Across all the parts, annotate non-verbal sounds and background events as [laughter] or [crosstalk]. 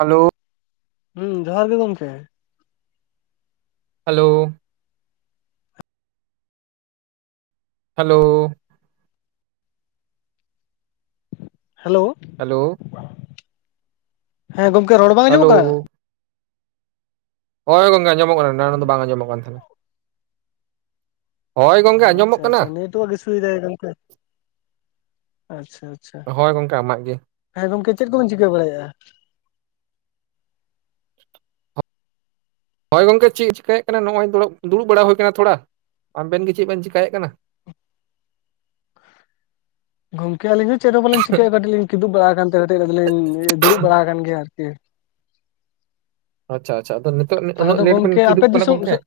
Hello ᱦᱩᱸ ᱡᱚᱦᱟᱨ ᱜᱮ ᱜᱚᱝᱠᱮ᱾ ᱦᱮᱞᱳᱣ᱾ ᱦᱮᱞᱳᱣ᱾ ᱦᱮᱞᱳᱣ᱾ ᱦᱮᱞᱳᱣ᱾ ᱦᱮᱸ ᱜᱚᱝᱠᱮ ᱨᱚᱲ ᱵᱟᱝ ᱦᱮᱞᱳ ᱟᱸᱡᱚᱢᱚᱜ ᱠᱟᱱᱟ? ᱦᱚᱭ ᱜᱚᱝᱠᱮ ᱟᱸᱚᱢᱚᱜ ᱠᱟᱱᱟ ᱮᱱᱟᱱᱚ ᱫᱚ ᱵᱟᱝ ᱟᱸᱡᱚᱢᱚᱜ ᱠᱟᱱ ᱛᱟᱦᱮᱱᱟ᱾ ᱦᱚᱭ ᱜᱚᱝᱠᱮ ᱟᱪᱪᱷᱟ ᱟᱸᱡᱚᱢᱚᱜ ᱠᱟᱱᱟ᱾ [unintelligible] ᱟᱪᱪᱷᱟ᱾ ᱟᱪᱪᱷᱟ ᱦᱚᱭ ᱜᱚᱝᱠᱮ ᱟᱢᱟᱜ ᱜᱮ? ᱦᱮᱸ ᱜᱚᱝᱠᱮ ᱪᱮᱫ ᱠᱚᱵᱮᱱ ᱪᱤᱠᱟᱹ ᱵᱟᱲᱟᱭᱟ? ᱦᱚᱭ ᱜᱚᱝᱠᱮ ᱪᱤᱜ ᱪᱮᱠᱟᱭᱮᱜ ᱠᱟᱱᱟ ᱱᱚᱜᱼᱚᱭ ᱫᱚᱲᱚᱵ ᱫᱩᱲᱩᱵ ᱵᱟᱲᱟ ᱦᱩᱭ ᱠᱟᱱᱟ ᱛᱷᱚᱲᱟ, ᱟᱵᱮᱱ ᱜᱮ ᱪᱮᱜ ᱵᱮᱱ ᱪᱮᱠᱟᱭᱮᱜ ᱠᱟᱱᱟ? ᱜᱚᱝᱠᱮ ᱟᱹᱞᱤᱧ ᱦᱚᱸ ᱪᱮᱫ ᱦᱚᱸ ᱵᱟᱞᱤᱧ ᱪᱤᱠᱟᱹᱭᱟ ᱠᱟᱹᱴᱤᱡ ᱞᱤᱧ ᱠᱤᱫᱩᱵ ᱵᱟᱲᱟ ᱟᱠᱟᱱᱛᱮ ᱠᱟᱹᱴᱤᱡ ᱟᱫᱚᱞᱤᱧ ᱫᱩᱲᱩᱵ ᱵᱟᱲᱟ ᱟᱠᱟᱱ ᱜᱮᱭᱟ ᱟᱨᱠᱤ᱾ ᱟᱪᱪᱷᱟ ᱟᱪᱪᱷᱟ ᱟᱫᱚ ᱱᱤᱛᱚᱜ ᱛᱟᱦᱚᱞᱮ ᱩᱱᱟᱹᱜ ᱫᱚ ᱞᱮᱴ ᱵᱮᱱ ᱜᱚᱢᱠᱮ ᱟᱯᱮ ᱠᱤᱫᱩᱜ ᱠᱟᱱᱟ ᱫᱤᱥᱚᱢ ᱜᱚᱝᱠᱮ? ᱥᱮᱫ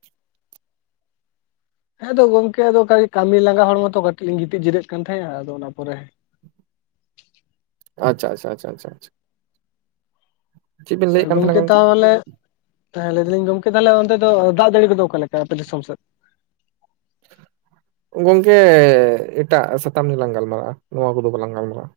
[inaudible] ᱦᱮᱸ ᱫᱚ ᱜᱚᱝᱠᱮ ᱟᱫᱚ ᱠᱟᱹᱭ ᱠᱟᱹᱢᱤ ᱞᱟᱸᱜᱟ ᱦᱚᱲᱢᱳ ᱛᱚ ᱠᱟᱹᱴᱤᱡ ᱞᱤᱧ ᱜᱤᱛᱤᱡ ᱡᱤᱨᱟᱹᱜ ᱠᱟᱱ ᱛᱟᱦᱮᱸᱜᱼᱟ ᱟᱫᱚ ᱚᱱᱟ ᱯᱚᱨᱮ ᱟᱪᱪᱷᱟ ᱟᱪᱪᱷᱟ ᱟᱪᱪᱷᱟ ᱟᱪᱪᱷᱟ ᱾ ᱥᱟ ᱜᱚᱝᱠᱮ ᱛᱟᱦᱚᱞᱮ ᱛᱟᱦᱞᱮ ᱞᱟᱹᱭ ᱫᱟᱞᱤᱧ ᱜᱚᱝᱠᱮ ᱛᱟᱦᱞᱮ ᱚᱱᱛᱮ ᱫᱚ ᱫᱟᱜ ᱡᱟᱲᱤ ᱠᱚᱫᱚ ᱚᱠᱟᱞᱮᱠᱟ ᱟᱯᱮ ᱫᱤᱥᱚᱢ ᱥᱮᱫ? ᱜᱚᱝᱠᱮ ᱮᱴᱟᱜ ᱥᱟᱛᱟᱢ ᱱᱤᱭᱮᱞᱟᱝ ᱜᱟᱞᱢᱟᱨᱟᱜᱼᱟ ᱱᱚᱣᱟ ᱠᱚᱫᱚ ᱵᱟᱞᱟᱝ ᱜᱟᱞᱢᱟᱨᱟᱜᱼᱟ ᱾